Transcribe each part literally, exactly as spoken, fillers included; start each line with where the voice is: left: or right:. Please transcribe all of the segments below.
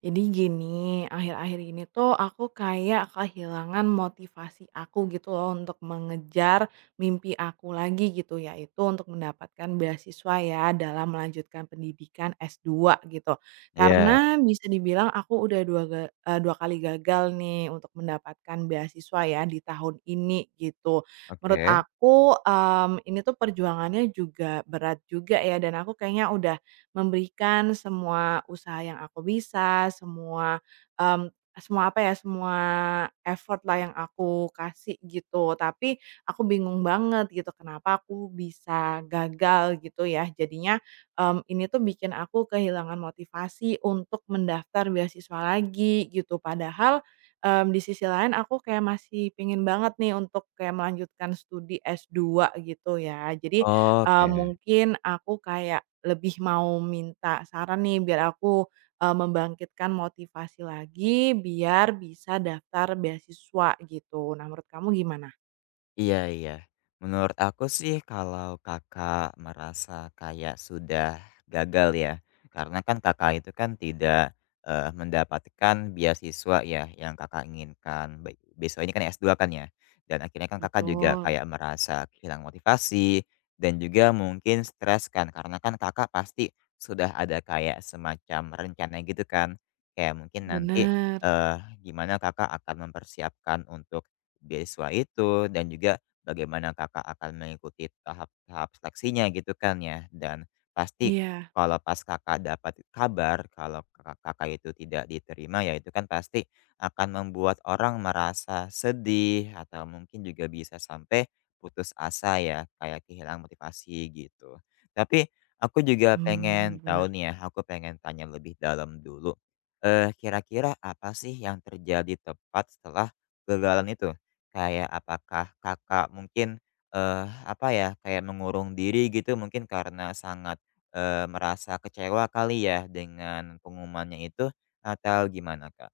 right: Jadi gini, akhir-akhir ini tuh aku kayak kehilangan motivasi aku gitu loh untuk mengejar mimpi aku lagi gitu yaitu untuk mendapatkan beasiswa ya dalam melanjutkan pendidikan es dua gitu.
left: Iya,
right: Karena bisa dibilang aku udah dua, ga- eh, dua kali gagal nih untuk mendapatkan beasiswa ya di tahun ini gitu. Menurut
left: oke.
right: aku em, ini tuh perjuangannya juga berat juga ya dan aku kayaknya udah memberikan semua usaha yang aku bisa, semua, mmm, semua apa ya, semua effort-lah yang aku kasih gitu. Tapi aku bingung banget gitu kenapa aku bisa gagal gitu ya. Jadinya, mmm, ini tuh bikin aku kehilangan motivasi untuk mendaftar beasiswa lagi gitu. Padahal, mmm, di sisi lain aku kayak masih pingin banget nih untuk kayak melanjutkan studi es dua gitu ya. Jadi Eee,
left: Oke.
right: mungkin aku kayak lebih mau minta saran nih biar aku, eee, membangkitkan motivasi lagi biar bisa daftar beasiswa gitu. Nah menurut kamu gimana?
left: Iya iya. Menurut aku sih kalau Kakak merasa kayak sudah gagal ya, karena kan Kakak itu kan tidak, eee, mendapatkan beasiswa ya yang Kakak inginkan, be beasiswa ini kan s dua kan ya, dan akhirnya kan Kakak juga
right: Betul,
left: kayak merasa kehilangan motivasi dan juga mungkin stres kan, karena kan Kakak pasti sudah ada kayak semacam rencana gitu kan. Kayak mungkin nanti,
right: benar.
left: eee, gimana Kakak akan mempersiapkan untuk beasiswa itu dan juga bagaimana Kakak akan mengikuti tahap-tahap seleksinya gitu kan ya. Dan pasti
right: Iya.
left: kalau pas Kakak dapat kabar kalau Kakak Kakak itu tidak diterima ya itu kan pasti akan membuat orang merasa sedih atau mungkin juga bisa sampai putus asa ya, kayak kehilangan motivasi gitu. Tapi aku juga
right: Mmm. Benar
left: pengen
right: bener.
left: tahu nih ya, aku pengen tanya lebih dalam dulu. Eee, kira-kira apa sih yang terjadi tepat setelah kegagalan itu? Kayak apakah Kakak mungkin, eee, apa ya, kayak mengurung diri gitu mungkin karena sangat, eee, merasa kecewa kali ya dengan pengumumannya itu atau gimana, Kak?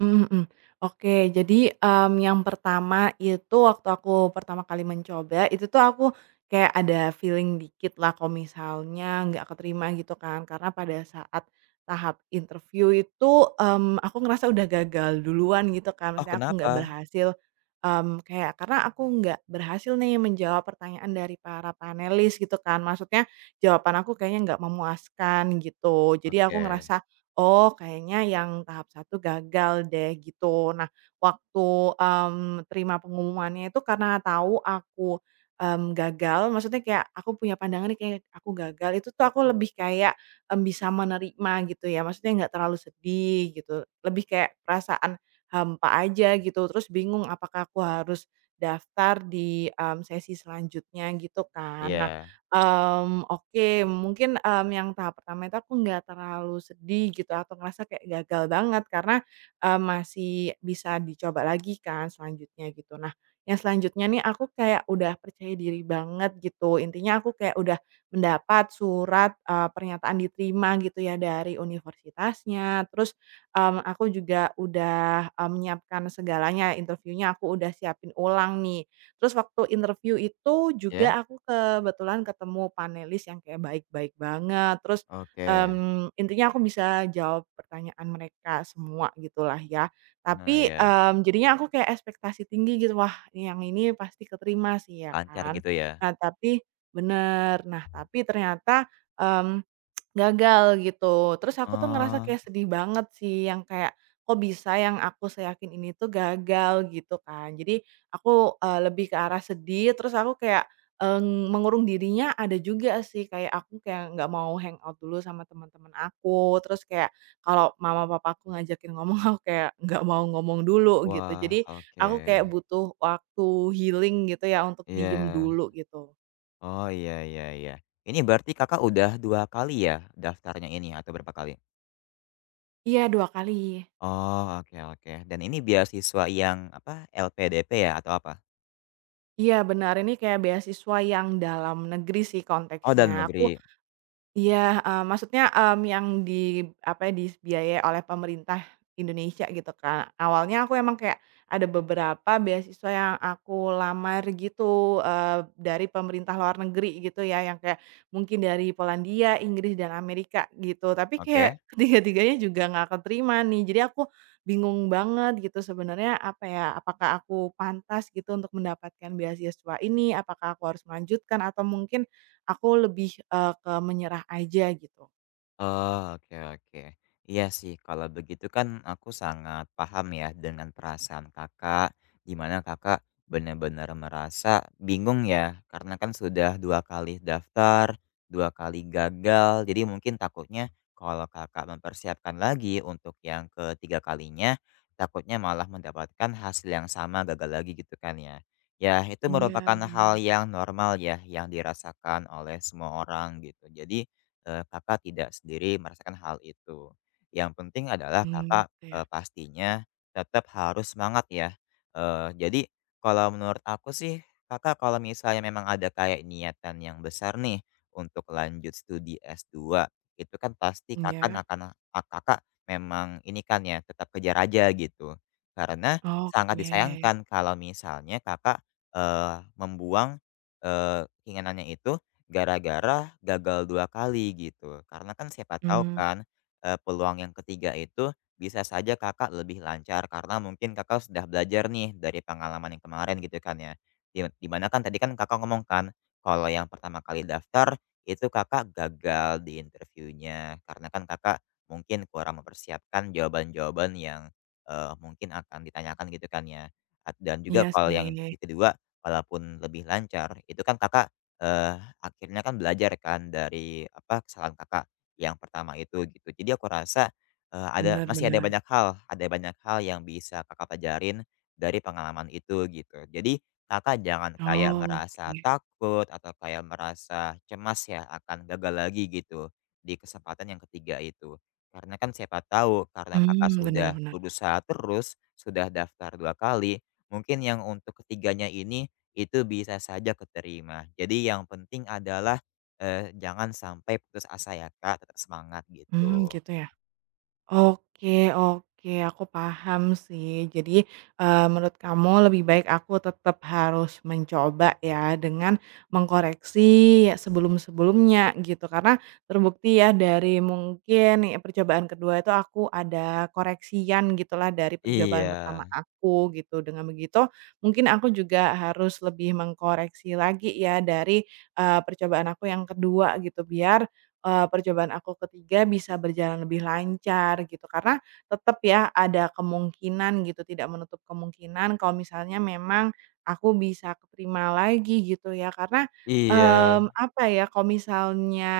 right: Mhm mhm. Oke, jadi, mmm, yang pertama itu waktu aku pertama kali mencoba, itu tuh aku kayak ada feeling dikit lah kalau misalnya nggak keterima gitu kan. Karena pada saat tahap interview itu, mmm, aku ngerasa udah gagal duluan gitu kan,
left: Oh
right: maksudnya aku nggak
left: kenapa?
right: berhasil, mmm, kayak karena aku nggak berhasil nih menjawab pertanyaan dari para panelis gitu kan. Maksudnya jawaban aku kayaknya nggak memuaskan gitu. Jadi aku
left: Oke,
right: ngerasa, oh kayaknya yang tahap satu gagal deh gitu. Nah waktu, mmm, terima pengumumannya itu karena tahu aku, mmm, gagal maksudnya kayak aku punya pandangan nih kayak aku gagal itu tuh aku lebih kayak, mmm, bisa menerima gitu ya maksudnya nggak terlalu sedih gitu lebih kayak perasaan hampa aja gitu terus bingung apakah aku harus daftar di, mmm, sesi selanjutnya gitu kan. Nah
left: iya.
right: Mmm, oke, mungkin, mmm, yang tahap pertama itu aku nggak terlalu sedih gitu atau ngerasa kayak gagal banget karena, eee, masih bisa dicoba lagi kan selanjutnya gitu. Nah, yang selanjutnya nih aku kayak udah percaya diri banget gitu, intinya aku kayak udah mendapat surat, eee, pernyataan diterima gitu ya dari universitasnya, terus, mmm, aku juga udah, eee, menyiapkan segalanya, interviunya aku udah siapin ulang nih. Terus waktu interview itu
left: Ya?
right: juga aku kebetulan ketemu panelis yang kayak baik-baik banget, terus,
left: Oke.
right: mmm, intinya aku bisa jawab pertanyaan mereka semua gitulah ya.
left: Nah
right: Tapi,
left: ya,
right: mmm, jadinya aku kayak ekspektasi tinggi gitu, wah ini yang ini pasti keterima sih ya
left: lancar
right: kan.
left: gitu ya?
right: Nah tapi bener, nah tapi ternyata, mmm gagal gitu. Terus aku tuh ngerasa
left: Oh,
right: kayak sedih banget sih yang kayak, kok bisa yang aku seyakin ini tuh gagal gitu kan. Jadi aku, eee, lebih ke arah sedih terus aku kayak, eee, mengurung dirinya ada juga sih kayak aku kayak nggak mau hangout dulu sama teman-teman aku, terus kayak kalau mama papaku ngajakin ngomong aku kayak nggak mau ngomong dulu gitu.
left: wah,
right: Jadi
left: oke.
right: aku kayak butuh waktu healing gitu ya untuk diem
left: Iya.
right: dulu gitu.
left: Oh, iya iya iya. Ini berarti Kakak udah dua kali ya daftarnya ini atau berapa kali?
right: Iya dua kali.
left: Oh, oke oke. Dan ini beasiswa yang, apa, L P D P ya atau apa?
right: Iya benar, ini kayak beasiswa yang dalam negeri sih
left: Oh, dalam
right: konteksnya. Aku
left: negeri.
right: iya, eee, maksudnya, mmm, yang di apa ya, dibiayai oleh pemerintah Indonesia gitu, kan. Awalnya aku emang kayak ada beberapa beasiswa yang aku lamar gitu, eee, dari pemerintah luar negeri gitu ya, yang kayak mungkin dari Polandia, Inggris, dan Amerika gitu. Tapi
left: Oke.
right: kayak ketiga-tiganya juga nggak keterima nih. Jadi aku bingung banget gitu sebenarnya apa ya, apakah aku pantas gitu untuk mendapatkan beasiswa ini, apakah aku harus melanjutkan atau mungkin aku lebih, eee, ke menyerah aja gitu.
left: Oh, oke oke. Iya sih, kalau begitu kan aku sangat paham ya dengan perasaan Kakak, di mana Kakak benar-benar merasa bingung ya, karena kan sudah dua kali daftar, dua kali gagal, jadi mungkin takutnya kalau Kakak mempersiapkan lagi untuk yang ketiga kalinya, takutnya malah mendapatkan hasil yang sama gagal lagi gitu kan ya. Ya, itu
right: Iya,
left: merupakan hal
right: benar.
left: yang normal ya, yang dirasakan oleh semua orang gitu. Jadi, eee, Kakak tidak sendiri merasakan hal itu. Yang penting adalah
right: Hmm,
left: Kakak,
right: gitu ya.
left: eee, pastinya tetap harus semangat ya. Eee, jadi kalau menurut aku sih, Kakak kalau misalnya memang ada kayak niatan yang besar nih untuk lanjut studi S dua, itu kan pasti Kakak
right: Iya.
left: akan a Kakak memang ini kan ya, tetap kejar aja gitu. Karena sangat
right: Oke.
left: disayangkan kalau misalnya Kakak, eee, membuang, eee, keinginannya itu gara-gara gagal dua kali gitu. Karena kan siapa tahu
right: Hmm,
left: kan, eee, peluang yang ketiga itu bisa saja Kakak lebih lancar karena mungkin Kakak sudah belajar nih dari pengalaman yang kemarin gitu kan ya. Di di mana kan tadi kan Kakak ngomong kan, kalau yang pertama kali daftar itu Kakak gagal di interviewnya karena kan Kakak mungkin kurang mempersiapkan jawaban-jawaban yang, eee, mungkin akan ditanyakan gitu kan ya. At dan juga
right: iya
left: kalau yang
right: sih.
left: interview kedua walaupun lebih lancar itu kan Kakak, akhirnya kan belajar kan dari apa kesalahan Kakak yang pertama itu gitu. Jadi aku rasa, eee, ada
right: Benar
left: masih ada
right: bener.
left: banyak hal ada banyak hal yang bisa Kakak pelajarin dari pengalaman itu gitu. Jadi Kakak jangan kayak merasa
right: Oke.
left: takut atau kayak merasa cemas ya akan gagal lagi gitu di kesempatan yang ketiga itu. Karena kan siapa tahu karena Kakak
right: Hmm,
left: sudah
right: benar benar.
left: berusaha terus, sudah daftar dua kali, mungkin yang untuk ketiganya ini itu bisa saja keterima. Jadi yang penting adalah, eee, jangan sampai putus asa ya Kak, tetap semangat
right: Hmm,
left: gitu.
right: gitu ya. Oke oke, aku paham sih. Jadi, eee, menurut kamu lebih baik aku tetap harus mencoba ya, dengan mengkoreksi ya sebelum-sebelumnya gitu. Karena terbukti ya dari mungkin ya percobaan kedua itu aku ada koreksian gitulah dari percobaan
left: Iya,
right: pertama aku gitu. Dengan begitu mungkin aku juga harus lebih mengkoreksi lagi ya dari, eee, percobaan aku yang kedua gitu, biar eee, percobaan aku ketiga bisa berjalan lebih lancar gitu. Karena tetap ya ada kemungkinan gitu, tidak menutup kemungkinan kalau misalnya memang aku bisa keterima lagi gitu ya. Karena,
left: iya,
right: mmm, apa ya, kalau misalnya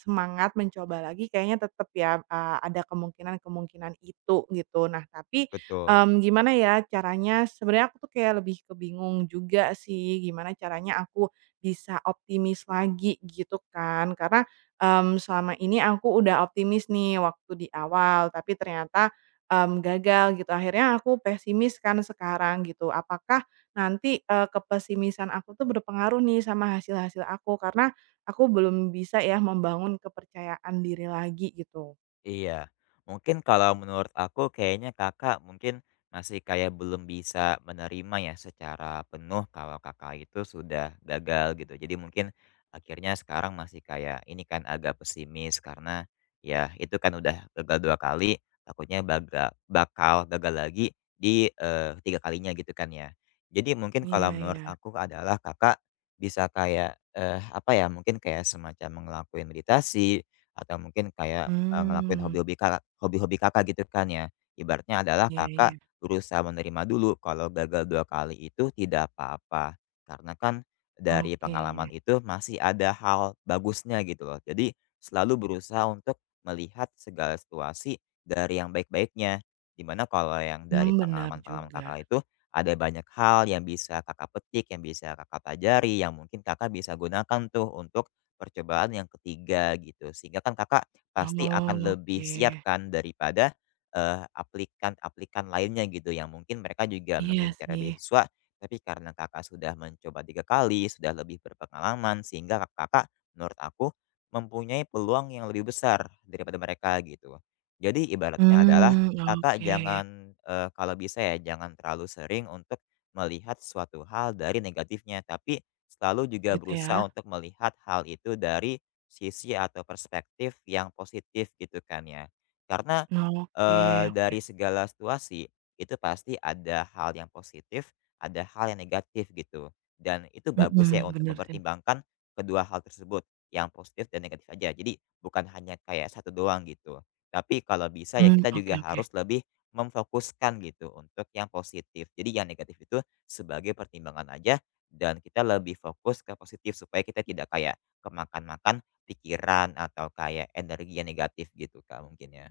right: semangat mencoba lagi kayaknya tetap ya, eee, ada kemungkinan-kemungkinan itu gitu. Nah tapi,
left: betul.
right: mmm, gimana ya caranya sebenarnya aku tuh kayak lebih kebingung juga sih, gimana caranya aku bisa optimis lagi gitu kan. Karena Mmm, selama ini aku udah optimis nih waktu di awal, tapi ternyata, mmm, gagal gitu. Akhirnya aku pesimis kan sekarang gitu. Apakah nanti, eee, kepesimisan aku tuh berpengaruh nih sama hasil-hasil aku? Karena aku belum bisa ya membangun kepercayaan diri lagi gitu.
left: Iya. Mungkin kalau menurut aku kayaknya Kakak mungkin masih kayak belum bisa menerima ya secara penuh kalau Kakak itu sudah gagal gitu. Jadi mungkin akhirnya sekarang masih kayak ini kan agak pesimis karena ya itu kan udah gagal dua kali, takutnya baga bakal gagal lagi di, eee, tiga kalinya gitu kan ya. Jadi mungkin
right: Iya
left: kalau menurut
right: ya,
left: aku adalah Kakak bisa kayak, eee, apa ya, mungkin kayak semacam ngelakuin meditasi atau mungkin kayak, eee, ngelakuin
right: hmm,
left: hobi-hobi Kakak hobi-hobi Kakak gitu kan ya. Ibaratnya adalah
right: iya iya.
left: Kakak berusaha menerima dulu kalau gagal dua kali itu tidak apa-apa, karena kan dari
right: Oke.
left: pengalaman itu masih ada hal bagusnya gitu loh. Jadi selalu berusaha untuk melihat segala situasi dari yang baik-baiknya, dimana kalau yang
right: Hmm,
left: dari
right: benar
left: pengalaman-pengalaman
right: juga.
left: Kakak itu ada banyak hal yang bisa Kakak petik, yang bisa Kakak pelajari, yang mungkin Kakak bisa gunakan tuh untuk percobaan yang ketiga gitu. Sehingga kan Kakak pasti akan
right: Oh,
left: lebih siap
right: oke.
left: kan daripada, eee, aplikan-aplikan lainnya gitu yang mungkin mereka juga
right: Iya
left: mengincar
right: sih.
left: beasiswa, tapi karena Kakak sudah mencoba tiga kali, sudah lebih berpengalaman sehingga kak- Kakak menurut aku mempunyai peluang yang lebih besar daripada mereka gitu. Jadi ibaratnya adalah
right: Hmm,
left: Kakak
right: oke.
left: jangan, eee, kalau bisa ya jangan terlalu sering untuk melihat suatu hal dari negatifnya, tapi selalu juga
right: Gitu ya?
left: berusaha untuk melihat hal itu dari sisi atau perspektif yang positif gitu kan ya. Karena,
right: Oke.
left: eee, dari segala situasi itu pasti ada hal yang positif, ada hal yang negatif gitu, dan itu bagus ya
right: Mhm,
left: untuk
right: bener sih.
left: mempertimbangkan kedua hal tersebut, yang positif dan negatif aja. Jadi bukan hanya kayak satu doang gitu. Tapi kalau bisa ya
right: Mmm,
left: kita
right: oke
left: juga
right: oke.
left: harus lebih memfokuskan gitu untuk yang positif. Jadi yang negatif itu sebagai pertimbangan aja dan kita lebih fokus ke positif supaya kita tidak kayak kemakan-makan pikiran atau kayak energi yang negatif gitu, Kak, mungkin ya.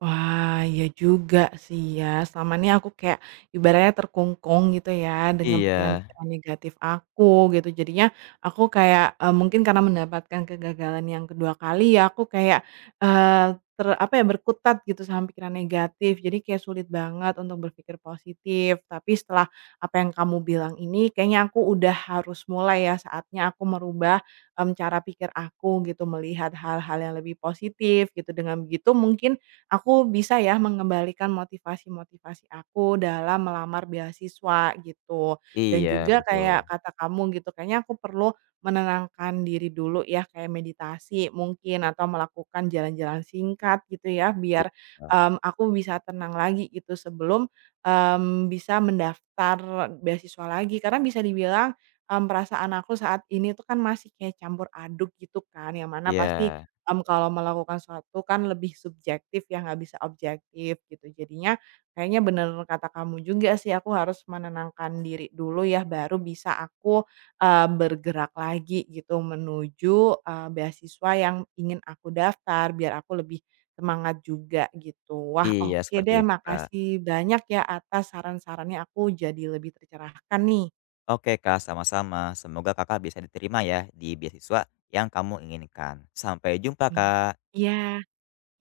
right: Wah, iya juga sih ya. Selama ini aku kayak ibaratnya terkungkung gitu ya dengan
left: Iya
right: pikiran-pikiran negatif aku gitu. Jadinya aku kayak, eee, mungkin karena mendapatkan kegagalan yang kedua kali ya aku kayak, eee, ter apa ya, berkutat gitu sama pikiran negatif. Jadi kayak sulit banget untuk berpikir positif. Tapi setelah apa yang kamu bilang ini kayaknya aku udah harus mulai ya saatnya aku merubah, mmm, cara pikir aku gitu, melihat hal-hal yang lebih positif gitu. Dengan begitu mungkin aku bisa ya mengembalikan motivasi-motivasi aku dalam melamar beasiswa gitu. Dan
left: iya,
right: juga
left: betul.
right: kayak kata kamu gitu, kayaknya aku perlu menenangkan diri dulu ya, kayak meditasi mungkin atau melakukan jalan-jalan singkat gitu ya, biar,
left: Iya
right: mmm, aku bisa tenang lagi gitu sebelum, mmm, bisa mendaftar beasiswa lagi. Karena bisa dibilang, mmm, perasaan aku saat ini tuh kan masih kayak campur aduk gitu kan, yang mana pasti
left: iya
right: mmm, kalau melakukan sesuatu kan lebih subjektif ya, nggak bisa objektif gitu. Jadinya kayaknya bener kata kamu juga sih, aku harus menenangkan diri dulu ya, baru bisa aku, eee, bergerak lagi gitu menuju, eee, beasiswa yang ingin aku daftar, biar aku lebih semangat juga gitu. Wah,
left: iya,
right: oke
left: seperti
right: deh,
left: itu, Kak.
right: makasih banyak ya atas saran-sarannya, aku jadi lebih tercerahkan nih.
left: Oke, Kak, sama-sama. Semoga Kakak bisa diterima ya di beasiswa yang kamu inginkan. Sampai jumpa,
right: Mmm.
left: Kak.
right: Iya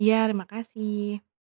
right: iya, terima kasih.